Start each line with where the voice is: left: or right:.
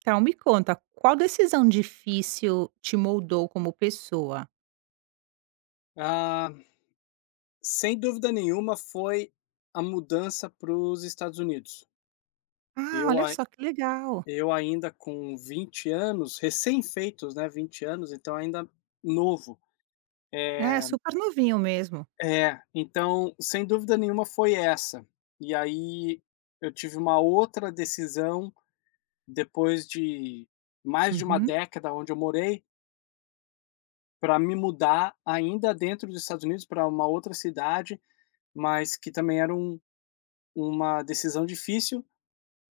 right: Então me conta, qual decisão difícil te moldou como pessoa?
left: Ah, sem dúvida nenhuma foi a mudança para os Estados Unidos.
right: Ah,
left: Eu,
right: olha
left: ai-
right: só que legal.
left: eu ainda com 20 anos, recém-feitos, né? 20 anos, então ainda novo.
right: É,
left: É,
right: super novinho mesmo.
left: é, então, sem dúvida nenhuma foi essa. E aí eu tive uma outra decisão depois de mais de uma
right: Uhum.
left: década onde eu morei para me mudar ainda dentro dos Estados Unidos para uma outra cidade, mas que também era uma decisão difícil.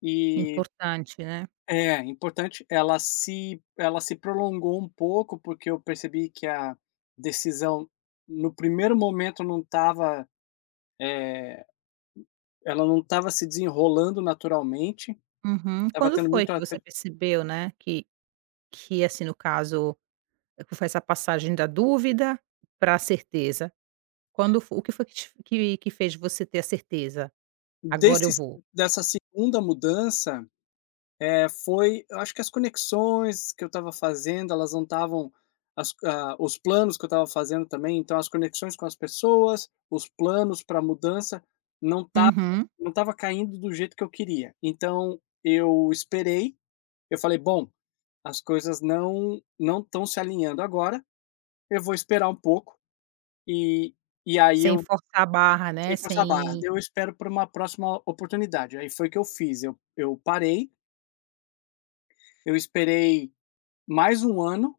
left: E
right: Importante, né.
left: é, importante, ela se prolongou um pouco, porque eu percebi que a decisão no primeiro momento não estava se desenrolando naturalmente,
right: Uhum.
left: estava
right: Quando
left: tendo
right: foi
left: muito
right: que você
left: atre
right: percebeu, né, que, assim, no caso, foi essa passagem da dúvida para a certeza? Quando fo o que foi que te que fez você ter a certeza: "Agora eu
left: desse
right: vou"?
left: dessa segunda mudança. Foi, eu acho que as conexões que eu estava fazendo, elas não estavam, os planos que eu estava fazendo também, então as conexões com as pessoas, os planos para mudança, não estava
right: Uhum.
left: não estava caindo do jeito que eu queria. Então eu esperei, eu falei: "Bom, as coisas não estão se alinhando agora, eu vou esperar um pouco", e e aí
right: Sem
left: eu
right: forçar a barra,
left: sem
right: né,
left: forçar a barra,
right: sem.
left: eu espero por uma próxima oportunidade. Aí foi o que eu fiz, eu parei, eu esperei mais um ano.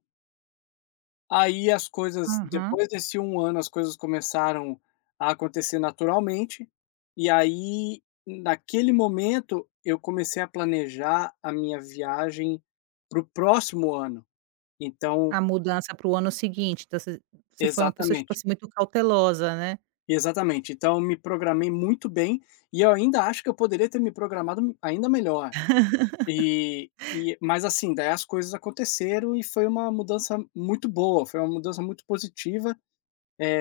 left: Aí as coisas
right: Aham.
left: depois desse um ano, as coisas começaram a acontecer naturalmente, e aí, naquele momento, eu comecei a planejar a minha viagem para o próximo ano. Então
right: A mudança para o ano seguinte, então você foi uma pessoa, tipo
left: exatamente,
right: assim, muito cautelosa, né.
left: exatamente. Então eu me programei muito bem, e eu ainda acho que eu poderia ter me programado ainda melhor. E mas assim, daí as coisas aconteceram e foi uma mudança muito boa, foi uma mudança muito positiva.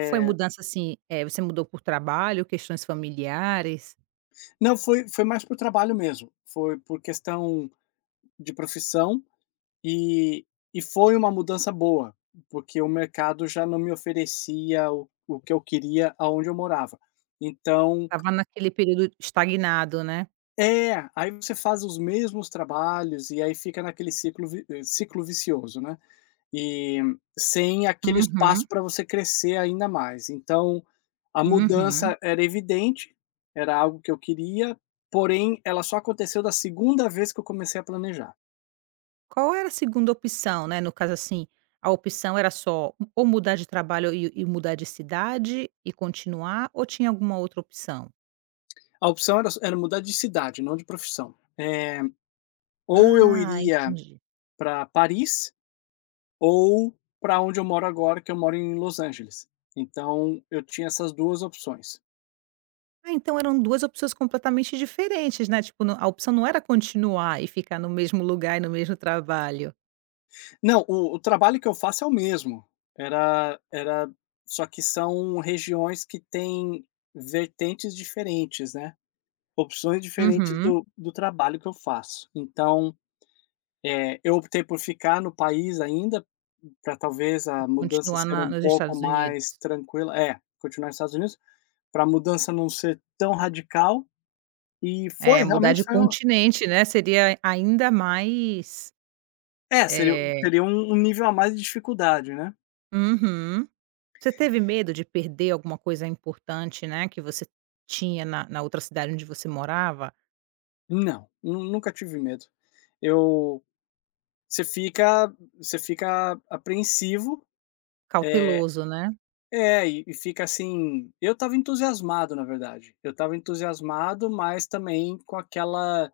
right: Foi mudança, assim, você mudou por trabalho, questões familiares?
left: Não, foi mais por trabalho mesmo, foi por questão de profissão, e e foi uma mudança boa, porque o mercado já não me oferecia o que eu queria aonde eu morava. Então
right: Estava naquele período estagnado, né.
left: é, aí você faz os mesmos trabalhos e aí fica naquele ciclo vicioso, né. E sem aquele espaço
right: Uhum,
left: para você crescer ainda mais. Então, a
right: uhum.
left: mudança era evidente, era algo que eu queria, porém ela só aconteceu da segunda vez que eu comecei a planejar.
right: Qual era a segunda opção, né, no caso, assim, a opção era só ou mudar de trabalho e mudar de cidade e continuar, ou tinha alguma outra opção?
left: A opção era mudar de cidade, não de profissão. Ou eu
right: Ah,
left: iria
right: entendi.
left: para Paris ou para onde eu moro agora, que eu moro em Los Angeles. Então eu tinha essas 2 opções.
right: Ah, então eram 2 opções completamente diferentes, né, tipo, não, a opção não era continuar e ficar no mesmo lugar e no mesmo trabalho.
left: Não, o trabalho que eu faço é o mesmo. Era só que são regiões que têm vertentes diferentes, né, opções diferentes
right: Uhum.
left: do trabalho que eu faço. Então, eu optei por ficar no país ainda, para talvez
right: Ou
left: a mudança
right: continuar
left: ser
right: na
left: um
right: nos
left: pouco
right: Estados Unidos.
left: mais tranquila, é, continuar nos Estados Unidos, para a mudança não ser tão radical, e foi
right: É, mudar
left: realmente
right: de
left: foi um,
right: continente, né, seria ainda mais,
left: é, seria,
right: eh
left: teria um um nível a mais de dificuldade, né.
right: uhum. Você teve medo de perder alguma coisa importante, né, que você tinha na outra cidade onde você morava?
left: Não, nu nunca tive medo. Eu você fica apreensivo. eh
right: Cauteloso, né?
left: É, e fica assim, eu estava entusiasmado, na verdade. Eu estava entusiasmado, mas também com aquela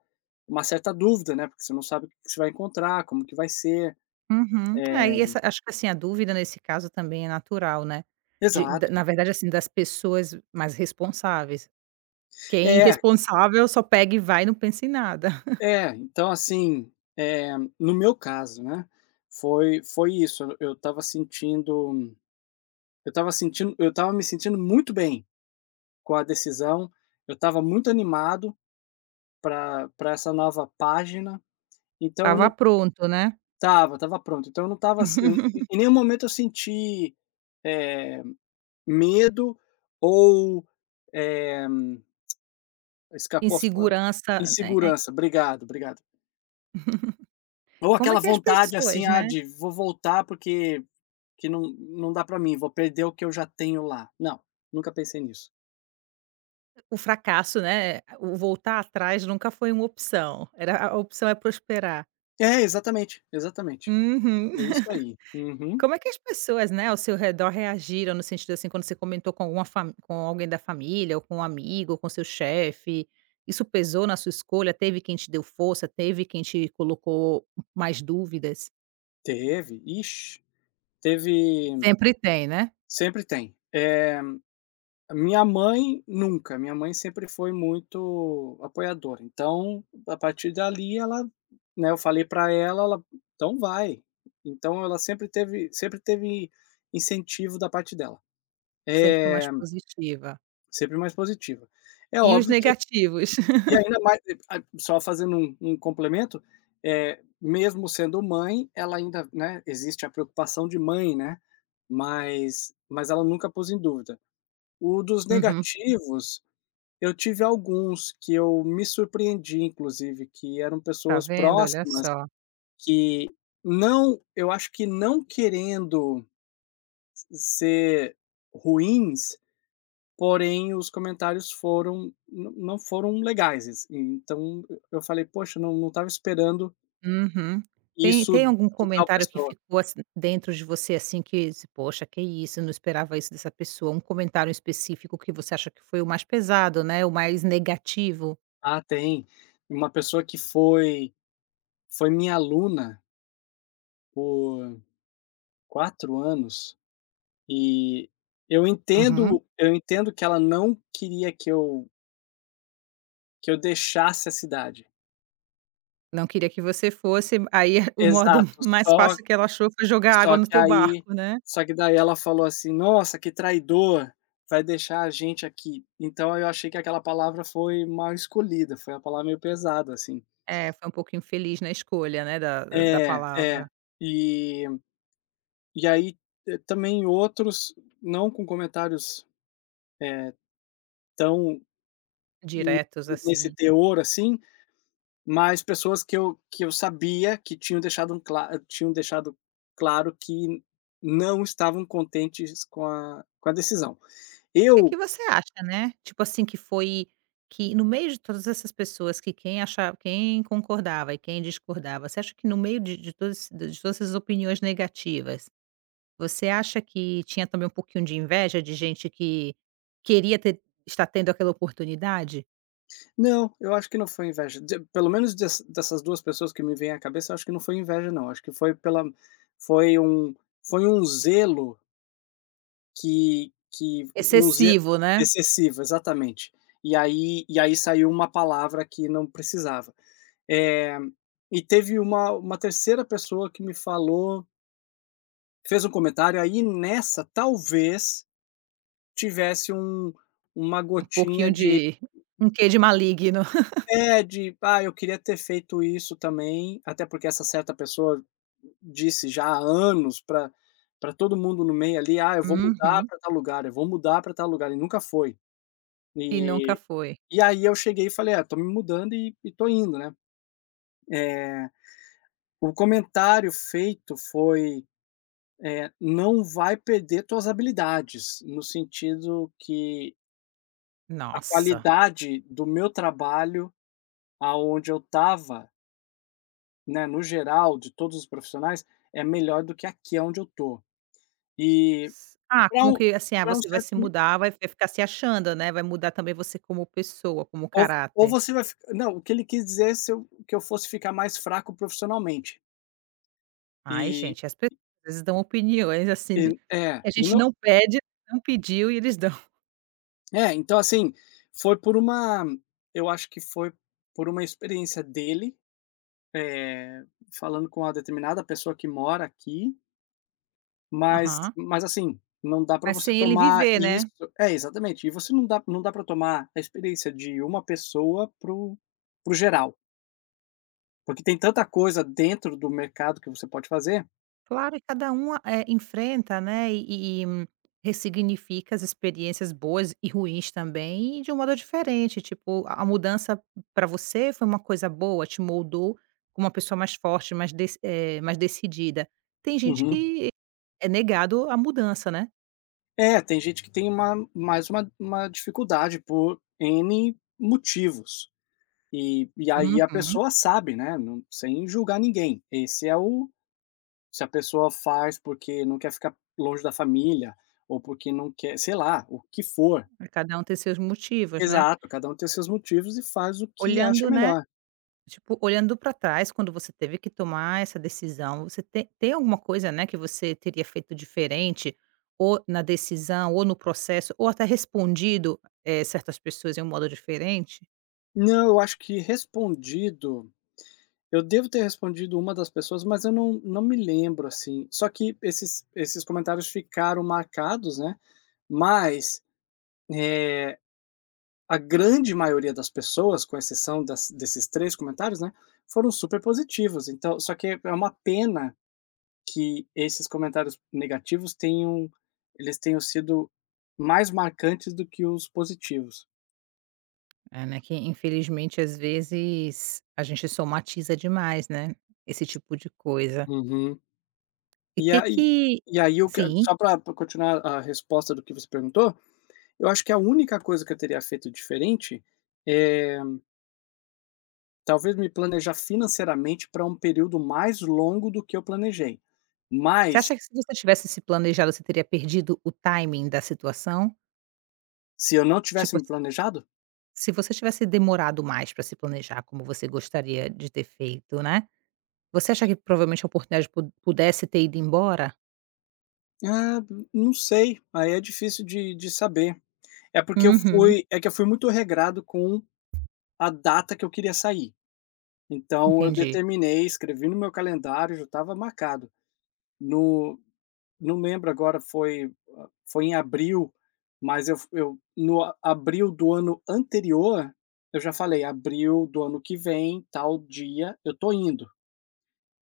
left: uma certa dúvida, né, porque você não sabe o que você vai encontrar, como que vai ser.
right: Uhum. É,
left: Eh
right: e essa, acho que, assim, a dúvida nesse caso também é natural, né, de da,
left: exato.
right: na verdade, assim, das pessoas mais responsáveis. Quem é
left: É,
right: irresponsável só pega e vai e não pensa em nada.
left: é. Então, assim, no meu caso, né, foi isso. Eu estava me sentindo muito bem com a decisão, eu estava muito animado para pra essa nova página, então eu
right: Estava
left: não
right: pronto, né.
left: tava pronto, então eu não tava assim, em nenhum momento eu senti, eh, medo ou, eh, escapou a fa-
right: Insegurança, né, é
left: insegurança. Obrigado, obrigado. Ou
right: como é
left: aquela
right: que é as
left: vontade, assim,
right: pessoas,
left: ah,
right: né,
left: de vou voltar porque que não dá para mim, vou perder o que eu já tenho lá. Não, nunca pensei nisso.
right: o fracasso, né, o voltar atrás nunca foi uma opção, era a opção é prosperar.
left: É, exatamente, exatamente.
right: Uhum.
left: É isso aí. Uhum.
right: Como é que as pessoas, né, ao seu redor reagiram no sentido, assim, quando você comentou com alguma fami com alguém da família, ou com um amigo, ou com seu chefe, isso pesou na sua escolha? Teve quem te deu força? Teve quem te colocou mais dúvidas?
left: Teve, ixi, teve,
right: Sempre tem, né?
left: sempre tem. Minha mãe nunca, minha mãe sempre foi muito apoiadora, então, a partir dali ela, né, eu falei para ela, ela: "Então vai". Então ela sempre teve incentivo da parte dela.
right: Sempre foi mais
left: É
right: positiva.
left: sempre mais positiva. É
right: E os
left: óbvio que,
right: negativos?
left: e ainda mais, a só fazendo um um complemento, é, mesmo sendo mãe, ela ainda, né, existe a preocupação de mãe, né, mas ela nunca pôs em dúvida. O dos
right: Uhum.
left: negativos, eu tive alguns que eu me surpreendi inclusive, que eram
right: Tá
left: pessoas
right: vendo? Olha
left: próximas
right: só.
left: que, não, eu acho que não querendo ser ruins, porém os comentários foram, não foram legais, assim. Então eu falei: "Poxa, não estava esperando
right: Uhum. Tem
left: isso
right: tem algum
left: de tal
right: comentário que
left: pessoa".
right: ficou, assim, dentro de você, assim, que se: "Poxa, que isso, eu não esperava isso dessa pessoa". Um comentário específico que você acha que foi o mais pesado, né, o mais negativo?
left: Ah, tem. Uma pessoa que foi foi minha aluna por 4 anos. E eu
right: Uhum.
left: entendo eu entendo que ela não queria que eu deixasse a cidade.
right: Não queria que você fosse, aí o modo
left: Exato,
right: mais fácil que ela achou foi jogar água
left: só
right: no
left: que
right: teu
left: aí
right: barco, né.
left: só que daí ela falou assim: "Nossa, que traidor, vai deixar a gente aqui". Então eu achei que aquela palavra foi mal escolhida, foi uma palavra meio pesada, assim.
right: É, foi um pouco infeliz na escolha, né, da
left: É,
right: palavra.
left: é. E e aí, também outros, não com comentários, eh, tão
right: Diretos,
left: nesse
right: assim.
left: teor, assim. Mas pessoas que eu sabia que tinham deixado um cla tinham deixado claro que não estavam contentes com a decisão.
right: O que
left: Eu
right: que você acha, né, tipo assim, que foi que no meio de todas essas pessoas, quem achava, quem concordava e quem discordava, você acha que no meio de todas, essas opiniões negativas, você acha que tinha também um pouquinho de inveja de gente que queria ter, estar tendo aquela oportunidade?
left: não, eu acho que não foi inveja, de pelo menos des dessas 2 pessoas que me vêm à cabeça, eu acho que não foi inveja não, acho que foi pela, foi um, foi um zelo que um ze
right: Excessivo, né,
left: excessivo, exatamente. E aí saiu uma palavra que não precisava. Eh, e teve uma terceira pessoa que me falou, fez um comentário, aí nessa talvez tivesse um, uma
right: um pouquinho
left: gotinha de,
right: de um quê de maligno.
left: é, de: "Ah, eu queria ter feito isso também", até porque essa certa pessoa disse já há anos para para todo mundo no meio ali: "Ah, eu vou mudar
right: Uhum.
left: para tal lugar, eu vou mudar para tal lugar", e nunca foi.
right: E nunca
left: E
right: foi.
left: e aí eu cheguei e falei: "Ah, tô me mudando e tô indo, né". Eh, o comentário feito foi, "Não vai perder tuas habilidades", no sentido que a
right: Nossa.
left: qualidade do meu trabalho, aonde eu estava, né, no geral, de todos os profissionais, é melhor do que aqui onde eu tô. E
right: S ah,
left: para
right: como
left: um,
right: que assim, ah,
left: pra um
right: você vai
left: certo
right: se
left: ni,
right: mudar, vai vai ficar se achando, né, vai mudar também você como pessoa, como
left: ou ou
right: caráter.
left: você vai ficar, não, o que ele quis dizer é se eu que eu fosse ficar mais fraco profissionalmente.
right: Ai
left: E
right: gente, as pessoas às vezes dão opiniões,
left: e
right: assim, que
left: é,
right: a
left: e
right: gente
left: não
right: não pede, não pediu e eles dão.
left: é, então assim, foi por uma, eu acho que foi por uma experiência dele, eh, falando com uma determinada pessoa que mora aqui.
right: Aham.
left: Mas assim, não dá para
right: Mas
left: você
right: sem ele
left: tomar
right: viver,
left: isso,
right: né?
left: é, exatamente. E você não dá para tomar a experiência de uma pessoa pro geral, porque tem tanta coisa dentro do mercado que você pode fazer.
right: Claro, e cada um, enfrenta, né, e ressignifica as experiências boas e ruins também, e de um modo diferente, tipo, a mudança para você foi uma coisa boa, te moldou como uma pessoa mais forte, mais decidida. Tem gente
left: Uhum.
right: que é negado a mudança, né.
left: É, tem gente que tem uma mais uma dificuldade por N motivos. E aí a
right: Uhum.
left: pessoa sabe, né, não, sem julgar ninguém. Esse é o, se a pessoa faz porque não quer ficar longe da família, ou porque não quer, sei lá, o que for.
right: Cada um tem seus motivos, né.
left: Exato, cada um tem os seus motivos e faz o que acha
right: Olhando, né.
left: melhor.
right: Tipo, olhando para trás, quando você teve que tomar essa decisão, você tem alguma coisa, né, que você teria feito diferente, ou na decisão, ou no processo, ou até respondido, certas pessoas em um modo diferente?
left: Não, eu acho que respondido, eu devo ter respondido uma das pessoas, mas eu não me lembro, assim. Só que esses comentários ficaram marcados, né, mas, eh, a grande maioria das pessoas, com exceção das desses 3 comentários, né, foram super positivos. Então só que é uma pena que esses comentários negativos tenham, eles tenham sido mais marcantes do que os positivos.
right: É, né, que infelizmente às vezes a gente somatiza demais, né, esse tipo de coisa.
left: Uhum.
right: E
left: E
right: que
left: aí, e aí o que,
right: sim.
left: só para continuar a resposta do que você perguntou, eu acho que a única coisa que eu teria feito diferente, é talvez me planejar financeiramente para um período mais longo do que eu planejei.
right: Você
left: Mas,
right: acha que se você tivesse se planejado, você teria perdido o timing da situação?
left: se eu não tivesse
right: Tipo,
left: me
right: s
left: planejado?
right: se você tivesse demorado mais para se planejar como você gostaria de ter feito, né, você acha que provavelmente a oportunidade pu pudesse ter ido embora?
left: Ah, não sei, aí é difícil de saber. É porque eu
right: Uhum,
left: fui, é que eu fui muito regrado com a data que eu queria sair. Então eu
right: entendi.
left: determinei, escrevi no meu calendário, já estava marcado. No, não lembro agora, foi, ah, foi em abril, mas eu no abril do ano anterior, eu já falei: "Abril do ano que vem, tal dia, eu tô indo".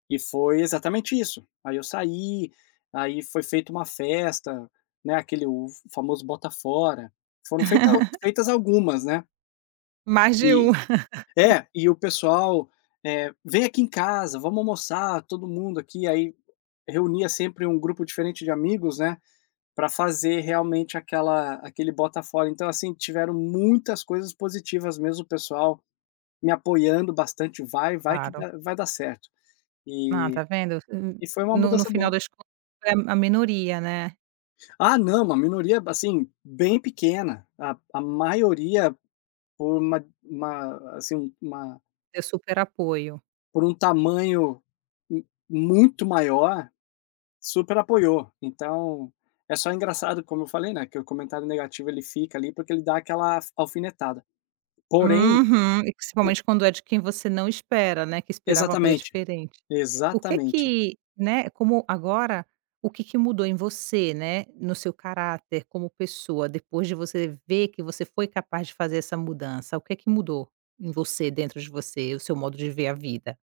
left: E foi exatamente isso. Aí eu saí, aí foi feita uma festa, né, aquele o famoso bota fora. Foram feita feitas algumas, né.
right: Mais de
left: E
right: um.
left: é, e o pessoal, "Vem aqui em casa, vamos almoçar todo mundo aqui", aí reunia sempre um grupo diferente de amigos, né, para fazer realmente aquela, aquele Bota-Fora. Então, assim, tiveram muitas coisas positivas mesmo, o pessoal me apoiando bastante: "Vai, vai que
right: Claro.
left: dá, vai dar certo".
right: Ah,
left: E
right: tá vendo?
left: e foi uma
right: No
left: mudança
right: final
left: boa.
right: das contas, é a minoria, né,
left: Ah, não, uma minoria, assim, bem pequena. A maioria, por uma, assim, uma,
right: deu super apoio.
left: por um tamanho mu muito maior, super apoiou. Então, é só engraçado, como eu falei, né, que o comentário negativo ele fica ali, porque ele dá aquela alfinetada. Porém,
right: Uhum. E principalmente quando é de quem você não espera, né, que esperava uma coisa
left: exatamente,
right: diferente. O que é
left: exatamente.
right: que, né, como agora, o que que mudou em você, né, no seu caráter como pessoa, depois de você ver que você foi capaz de fazer essa mudança? O que é que mudou em você, dentro de você, o seu modo de ver a vida?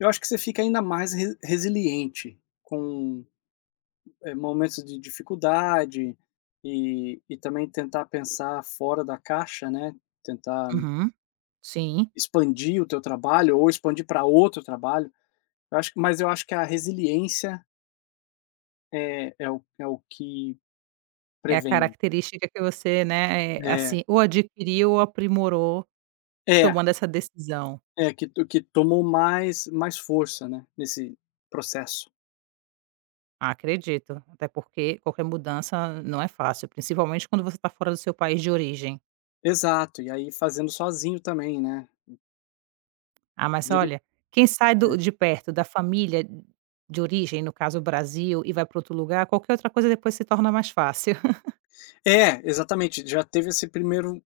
left: Eu acho que você fica ainda mais re resiliente com, momentos de dificuldade, e também tentar pensar fora da caixa, né, tentar
right: Uhum. Sim.
left: expandir o teu trabalho ou expandir para outro trabalho. Eu acho, mas eu acho que a resiliência é o que
right: É a
left: prevém.
right: característica que você, né,
left: É,
right: assim, ou adquiriu ou aprimorou
left: é,
right: tomando essa decisão.
left: é que tomou mais força, né, nesse processo.
right: Ah, acredito, até porque qualquer mudança não é fácil, principalmente quando você está fora do seu país de origem.
left: Exato, e aí fazendo sozinho também, né.
right: Ah, mas olha, quem sai do de perto da família de origem, no caso o Brasil, e vai para outro lugar, qualquer outra coisa depois se torna mais fácil.
left: É, exatamente, já teve esse primeiro,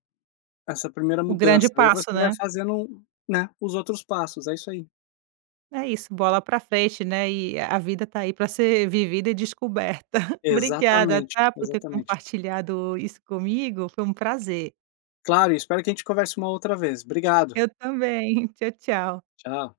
left: essa primeira
right: O
left: mudança,
right: grande
left: aí
right: passo,
left: você vai
right: né.
left: fazendo, né, os outros passos, é isso aí.
right: É isso, bola para frente, né, e a vida tá aí para ser vivida e descoberta. Obrigada,
left: Exatamente,
right: tá, por ter
left: exatamente.
right: compartilhado isso comigo, foi um prazer.
left: Claro, e espero que a gente converse uma outra vez. Obrigado,
right: Eu também. Tchau, tchau.
left: tchau.